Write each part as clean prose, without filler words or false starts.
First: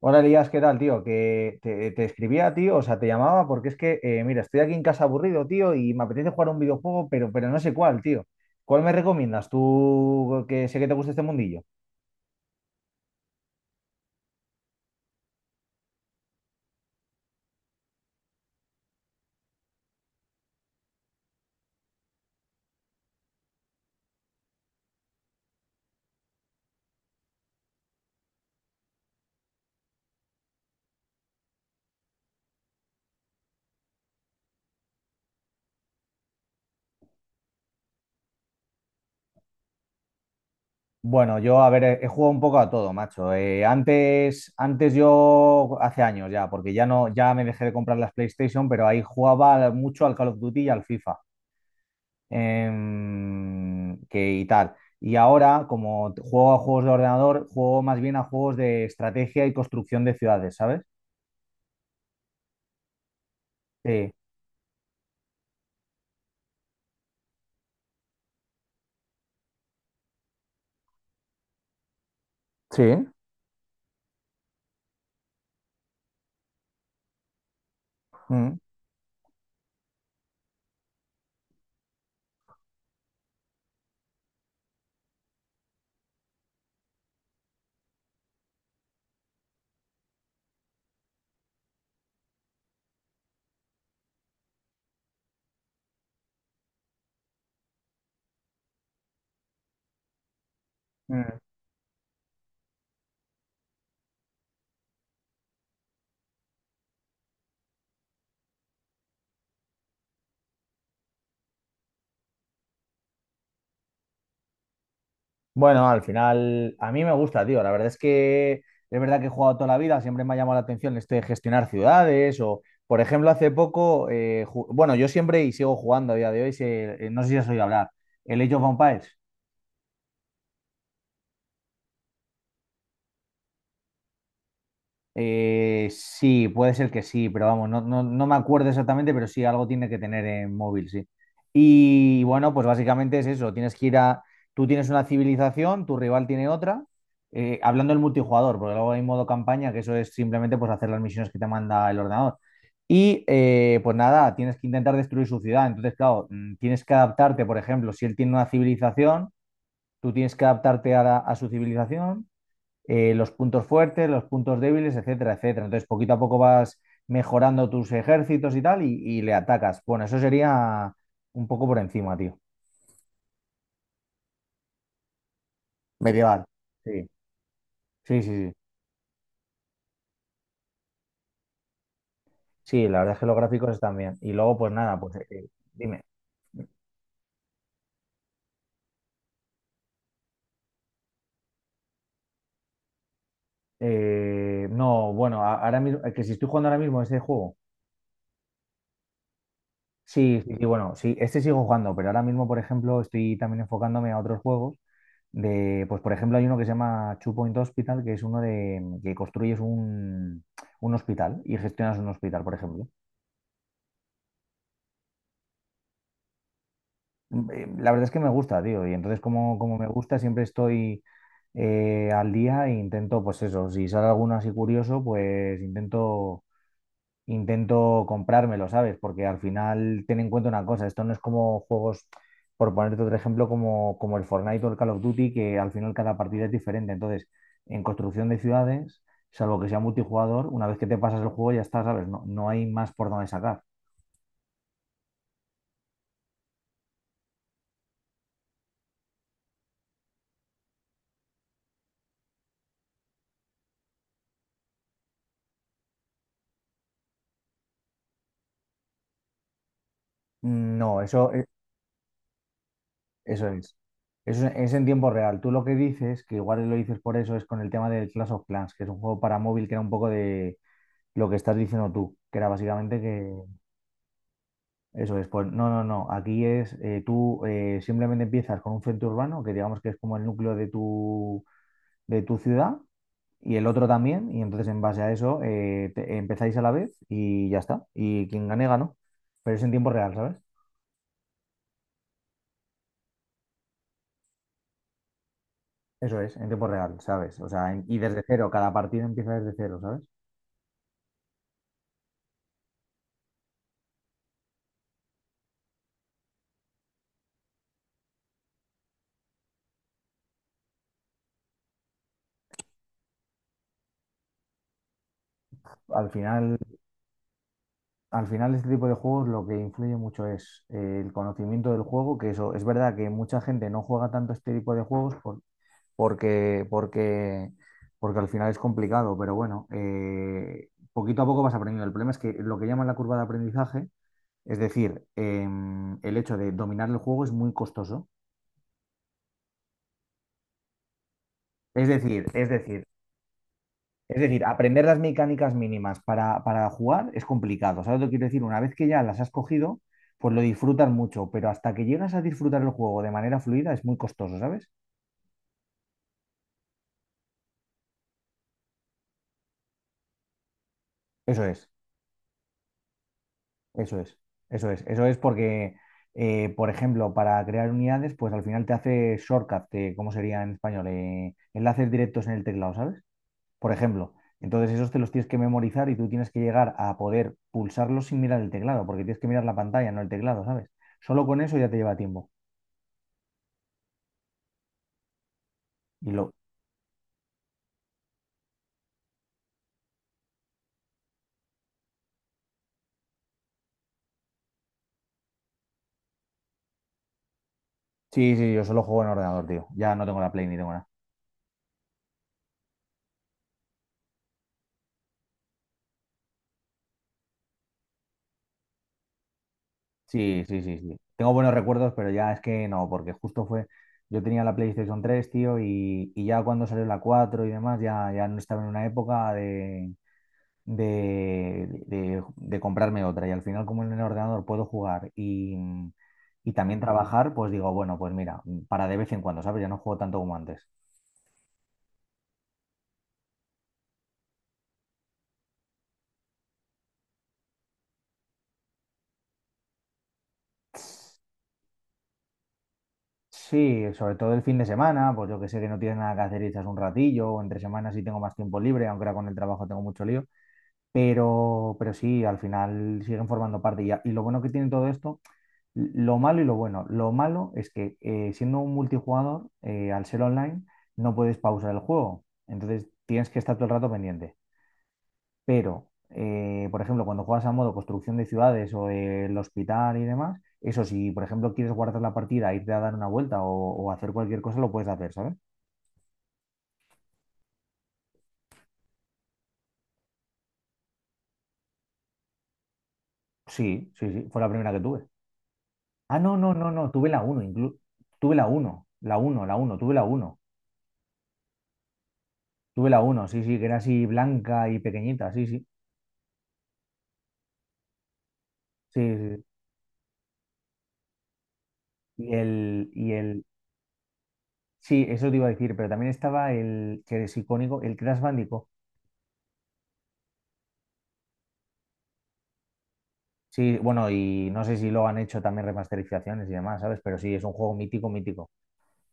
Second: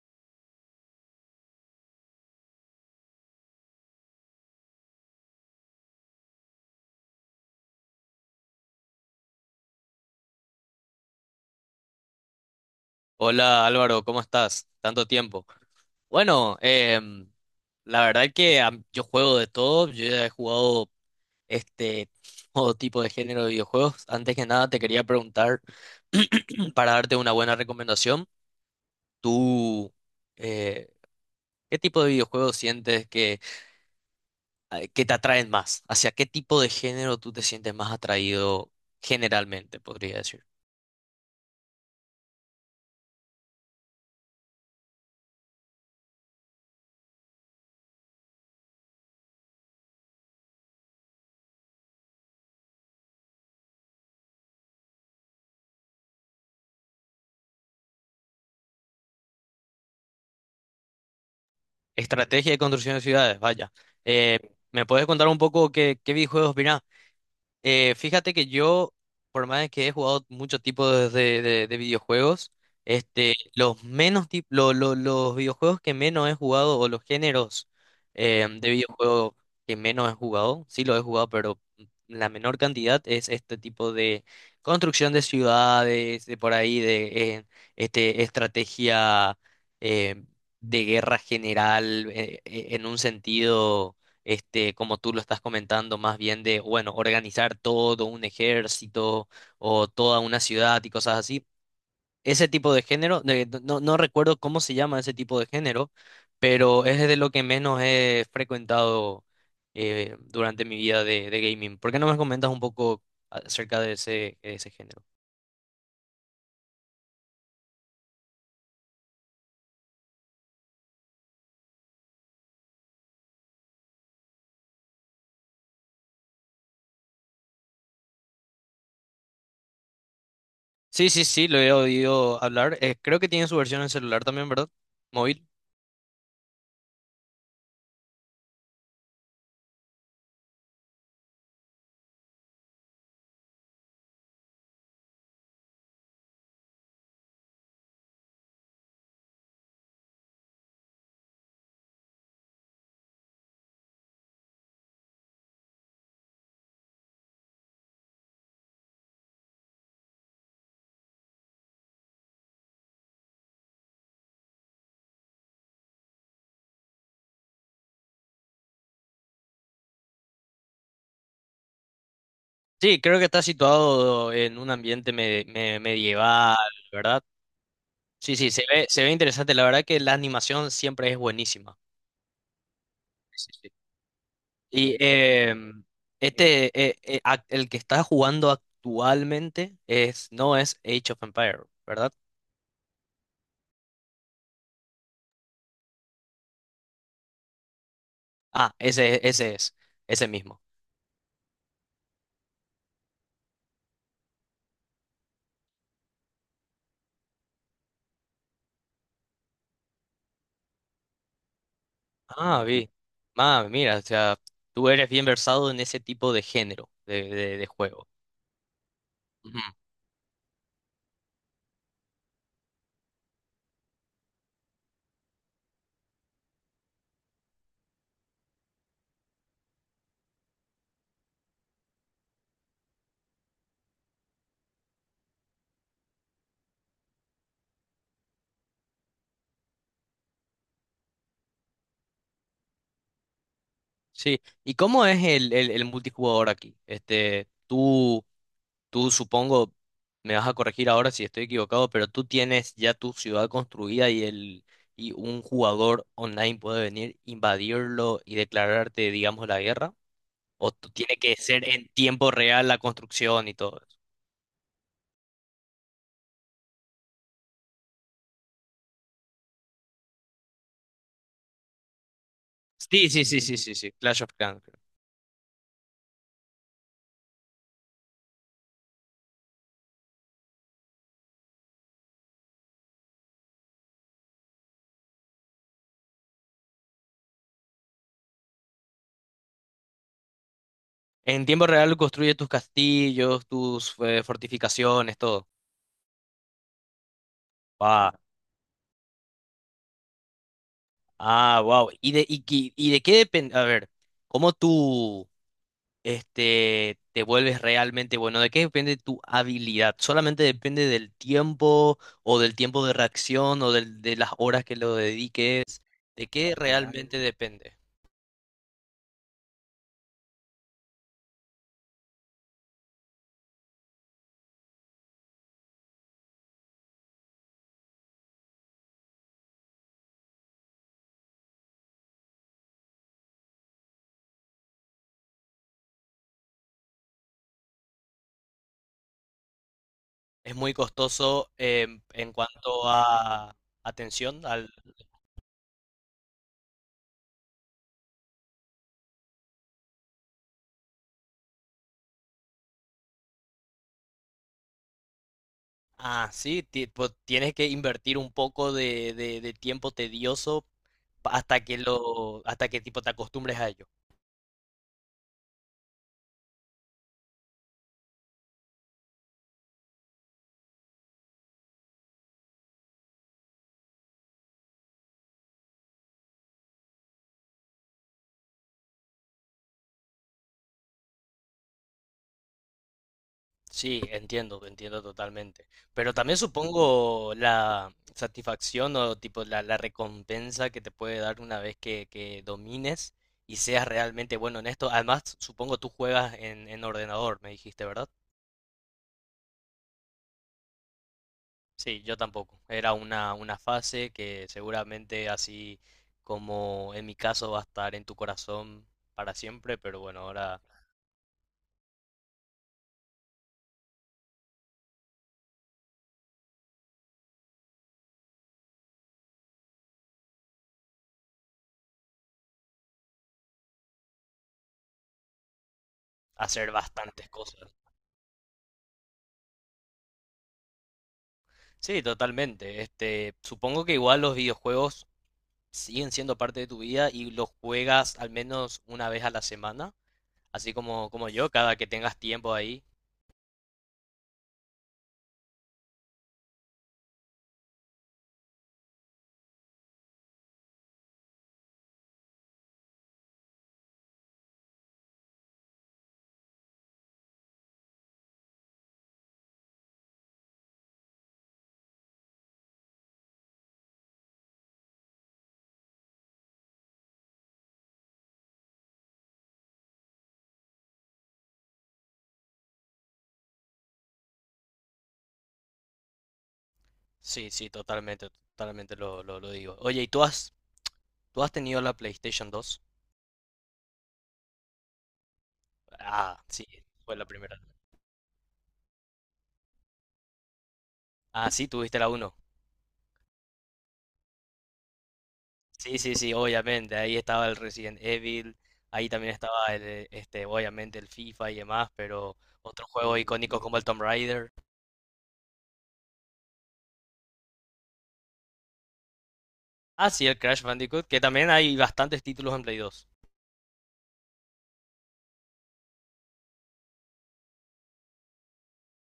Hola Elías, ¿qué tal, tío? Que te escribía, tío, o sea, te llamaba porque es que, mira, estoy aquí en casa aburrido, tío, y me apetece jugar a un videojuego, pero no sé cuál, tío. ¿Cuál me recomiendas tú, que sé que te gusta este mundillo? Hola Álvaro, ¿cómo estás? Tanto tiempo. Bueno, la verdad que yo juego de todo, yo ya he jugado este todo tipo de género de videojuegos. Antes que nada te quería preguntar para darte una buena recomendación. ¿Tú eh, qué tipo de videojuegos sientes que, que te atraen más? ¿Hacia qué tipo de género tú te sientes más atraído generalmente, podría decir? Bueno, yo, a ver, he jugado un poco a todo, macho. Antes, yo, hace años ya, porque ya no, ya me dejé de comprar las PlayStation, pero ahí jugaba mucho al Call of Duty y al FIFA. Que y tal. Y ahora, como juego a juegos de ordenador, juego más bien a juegos de estrategia y construcción de ciudades, ¿sabes? Estrategia de construcción de ciudades, vaya. Sí. Eh, ¿me puedes contar un poco qué videojuegos mirás? Fíjate que yo, por más de que he jugado muchos tipos de videojuegos, Sí. Los menos los videojuegos que menos he jugado o los géneros Mm, de videojuegos que menos he jugado, sí los he jugado, pero la menor cantidad es este tipo de construcción de ciudades, de por ahí, de estrategia eh, de guerra general en un sentido como tú lo estás comentando, más bien de, bueno, organizar todo un ejército o toda una ciudad y cosas mm. así. Ese tipo de género, no recuerdo cómo se llama ese tipo de género, pero es de lo que menos he frecuentado durante mi vida de gaming. ¿Por qué no me comentas un poco acerca de ese género? Bueno, al final, a mí me gusta, tío. La verdad es que es verdad que he jugado toda la vida, siempre me ha llamado la atención esto de gestionar ciudades o, por ejemplo, hace poco, bueno, yo siempre y sigo jugando a día de hoy, no sé si has oído hablar, el Age of Empires. Sí, sí, sí, lo he oído hablar. Creo que tiene su versión en celular también, ¿verdad? Móvil. Sí, puede ser que sí, pero vamos, no, no, no me acuerdo exactamente, pero sí, algo tiene que tener en móvil, sí. Y bueno, pues básicamente es eso, tienes que ir a, tú tienes una civilización, tu rival tiene otra, hablando del multijugador, porque luego hay modo campaña, que eso es simplemente pues hacer las misiones que te manda el ordenador. Y pues nada, tienes que intentar destruir su ciudad, entonces claro, tienes que adaptarte, por ejemplo, si él tiene una civilización, tú tienes que adaptarte a su civilización, los puntos fuertes, los puntos débiles, etcétera, etcétera. Entonces, poquito a poco vas mejorando tus ejércitos y tal, y le atacas. Bueno, eso sería un poco por encima, tío. Sí, creo que está situado en un ambiente Medieval. medieval, Sí, ¿verdad? sí, sí, Sí, sí, sí. se ve interesante. La verdad que la animación siempre es buenísima. Sí, la verdad es que los Sí, sí. gráficos están bien. Y luego, pues Y nada, pues dime. El que está jugando actualmente es, no es Age of Empire, ¿verdad? No, bueno, ahora mismo, que si estoy jugando ahora mismo ese juego. Ah, ese Sí, sí, mismo. sí, bueno, sí, este sigo jugando, pero ahora mismo, por ejemplo, estoy también enfocándome a otros juegos. De, pues por ejemplo, hay uno que se llama Two Point Hospital, que es uno de que construyes un, hospital y gestionas un hospital, por Ah, ejemplo. vi. Ah, mira, o sea, tú eres bien versado en ese tipo de género de, Mm. de, de La verdad juego. es que me gusta, tío, y entonces como, Ujú. como me gusta, siempre estoy al día e intento, pues eso, si sale alguno así curioso, pues intento comprármelo, ¿sabes? Porque al final ten en cuenta una cosa, esto no es como juegos, por ponerte otro ejemplo, como, como el Fortnite o el Call of Duty, que al final cada partida es diferente. Entonces, en construcción de ciudades, salvo que sea multijugador, una vez que te pasas el juego ya está, ¿sabes? No, no hay más por dónde sacar. Sí. ¿Y cómo es el multijugador aquí? Tú supongo, me vas a corregir ahora si estoy equivocado, pero tú tienes ya tu ciudad construida y un jugador online puede venir, invadirlo y declararte, digamos, la guerra. O No, tiene eso, que ser en tiempo real la eso construcción y es. todo eso. Eso es en tiempo real. Tú lo que dices, que igual lo dices por eso, es con el tema del Clash of Clans, que es un juego para móvil que era un poco de lo que estás diciendo tú, que era básicamente Sí, sí, que... sí, sí, sí, sí. Clash of Clans, creo. Eso es, pues no, no, no. Aquí es, tú simplemente empiezas con un centro urbano, que digamos que es como el núcleo de tu ciudad, y el otro también, y entonces en base a eso empezáis a la vez y ya está. Y quien gane, ganó. Pero es en tiempo real, ¿sabes? En tiempo real construye tus castillos, tus fortificaciones, todo. Eso es, en tiempo real, ¿sabes? O sea, y Ah, desde cero, cada partido empieza desde cero, ¿sabes? ah, wow. ¿Y de qué depende? A ver, ¿cómo tú? Te vuelves realmente bueno. ¿De qué depende tu habilidad? Solamente depende del tiempo o del tiempo de reacción o de las horas que lo dediques. Al ¿De qué, final, claro, realmente depende? al final, este tipo de juegos lo que influye mucho es el conocimiento del juego, que eso es verdad que mucha gente no juega tanto este tipo de juegos porque, porque, porque al final es complicado, pero bueno, poquito a poco vas aprendiendo. El problema es que lo que llaman la curva de aprendizaje, es decir, el hecho de dominar el juego es muy costoso. Es muy costoso Es decir, en es decir, cuanto a es decir, atención al. aprender las mecánicas mínimas para jugar es complicado. ¿Sabes lo que quiero decir? Una vez que ya las has cogido, pues lo disfrutas mucho, pero hasta que llegas a disfrutar el juego de manera fluida es muy costoso, ¿sabes? Ah, sí, pues, tienes que invertir un poco de tiempo tedioso Eso es. Hasta que tipo te acostumbres a ello. Eso es, eso es, eso es porque, por ejemplo, para crear unidades, pues al final te hace shortcut. ¿Cómo sería en español? Enlaces directos en el teclado, ¿sabes? Por ejemplo, entonces esos te los tienes que memorizar y tú tienes que llegar a poder pulsarlos sin mirar el teclado, porque tienes que mirar la pantalla, no el teclado, ¿sabes? Solo con eso ya te lleva tiempo. Sí, entiendo, entiendo totalmente. Y Pero lo... también supongo la satisfacción o tipo la recompensa que te puede dar una vez que domines y seas realmente bueno en esto. Además, supongo tú juegas en ordenador, me dijiste, ¿verdad? Sí, sí, yo solo juego en ordenador, tío. Ya no tengo la Play ni tengo nada. Sí, yo tampoco. Era una fase que seguramente así como en mi caso va a estar en tu corazón para siempre, pero bueno, Sí, ahora sí, sí, sí. Tengo buenos recuerdos, pero ya es que no, porque justo fue, yo tenía la PlayStation 3, tío, y ya cuando salió la 4 y demás, ya no estaba en una época de, de comprarme otra. Y al final, como en el ordenador puedo jugar y hacer también bastantes trabajar, pues digo, cosas. bueno, pues mira, para de vez en cuando, ¿sabes? Ya no juego tanto como antes. Sí, totalmente. Supongo que igual los videojuegos siguen siendo parte de tu vida y los juegas al menos una vez a la semana, así como, como yo, cada que tengas tiempo ahí. Sí, sobre todo el fin de semana, pues yo que sé que no tienes nada que hacer y echas un ratillo, o entre semanas sí tengo más tiempo libre, aunque ahora con el trabajo tengo mucho lío. Pero, sí, al final siguen formando parte. Y lo bueno que tiene todo esto, lo malo y lo bueno. Lo malo es que siendo un multijugador, al ser online, no puedes pausar el juego. Entonces tienes que estar todo el rato pendiente. Pero, por ejemplo, cuando juegas a modo construcción de ciudades o el hospital y demás, eso si, por ejemplo, quieres guardar la partida, irte a dar una vuelta o hacer cualquier cosa, lo puedes hacer, ¿sabes? Sí, sí, totalmente, totalmente lo digo. Oye, ¿y tú has tenido la PlayStation dos? Sí, sí, sí, fue la primera que tuve. Ah, no, Ah, no, sí, no, no, tuve fue la la uno, primera. Tuve la uno, la uno, la uno. Tuve la uno. Ah, sí, tuviste la uno. Tuve la uno, sí, sí, que era así blanca y pequeñita, sí, sí. Sí, sí, sí, obviamente, ahí estaba el Resident Evil, Sí, ahí también sí, sí. estaba obviamente el FIFA y demás, Y pero otros el, y juegos el, icónicos como el Tomb Raider. sí, eso te iba a decir, pero también estaba el que es icónico, el Crash Bandicoot. Ah, sí, el Crash Bandicoot, que también hay bastantes títulos en Play dos. Sí, bueno, y no sé si lo han hecho también remasterizaciones y demás, ¿sabes? Pero sí, es un juego mítico, mítico.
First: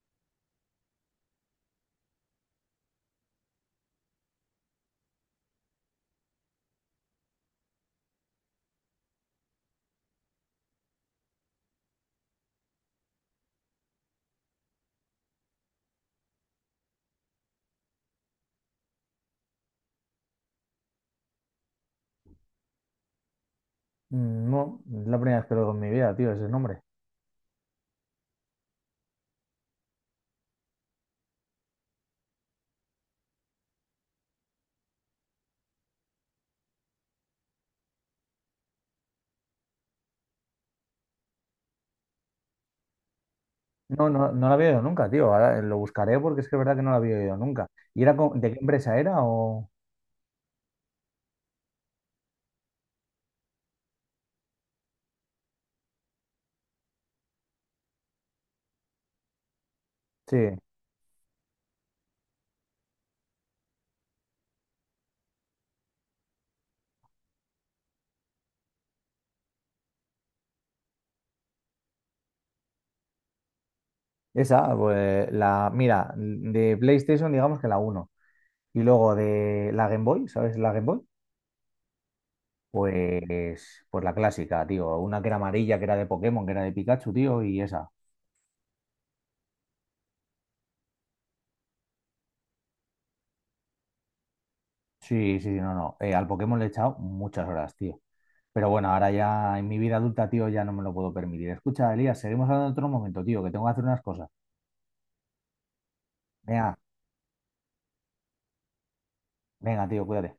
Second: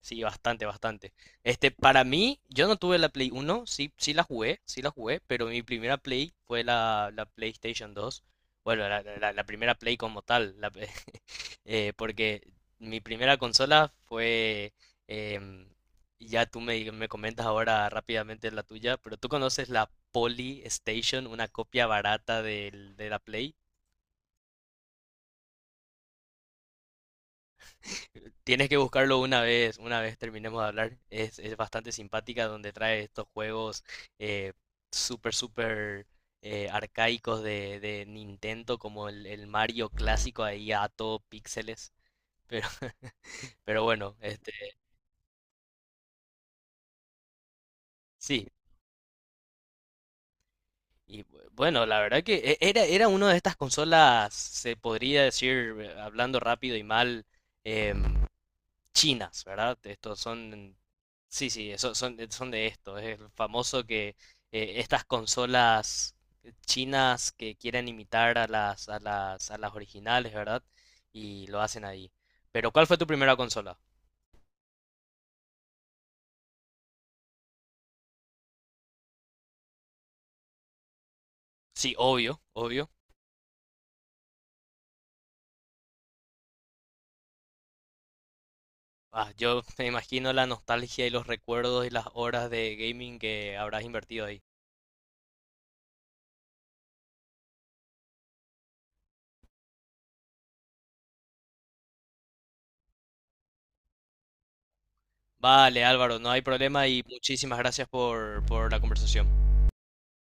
Sí, bastante, bastante. Para mí, yo no tuve la Play uno. Sí, sí la jugué, pero mi primera Play fue la PlayStation dos. Bueno, la primera Play como tal, porque mi primera consola fue, em, ya tú me comentas ahora rápidamente la tuya, pero tú conoces la Poly Station, una copia barata de la Play. Mm. No, es la primera vez que lo oigo en mi vida, tío, ese nombre. Tienes que buscarlo una vez terminemos de hablar. Es bastante simpática donde trae estos juegos eh, súper, súper arcaicos de Nintendo, como el Mario clásico ahí a todo píxeles. Pero, pero No, bueno, no, no lo había oído nunca, tío. Ahora lo buscaré porque es que es verdad que no lo había oído nunca. ¿Y era sí. de qué empresa era o...? Y bueno, la verdad que era una de estas consolas, se podría decir, hablando rápido y mal, em, chinas, ¿verdad? Estos Sí, son, sí, sí, eso, son de esto. Es el famoso que estas consolas chinas que quieren imitar a las originales, ¿verdad? Y lo hacen ahí. Pero ¿cuál fue tu primera consola? esa, pues mira, de PlayStation digamos que la uno. Y luego de la Game Boy, ¿sabes la Game Boy? Sí, obvio, obvio. Pues, la clásica, tío. Una que era amarilla, que era de Pokémon, que era de Pikachu, tío, y esa. Ah, yo me imagino la nostalgia y los recuerdos y las horas de gaming que habrás invertido ahí. Sí, sí, sí, no, no. Al Pokémon le he echado muchas horas, tío. Pero bueno, ahora ya en mi vida adulta, tío, ya no me lo puedo permitir. Escucha, Elías, seguimos hablando en otro momento, tío, que tengo que hacer unas cosas. Vale, Álvaro, no hay Venga, problema y muchísimas gracias por la conversación. venga, tío, cuídate.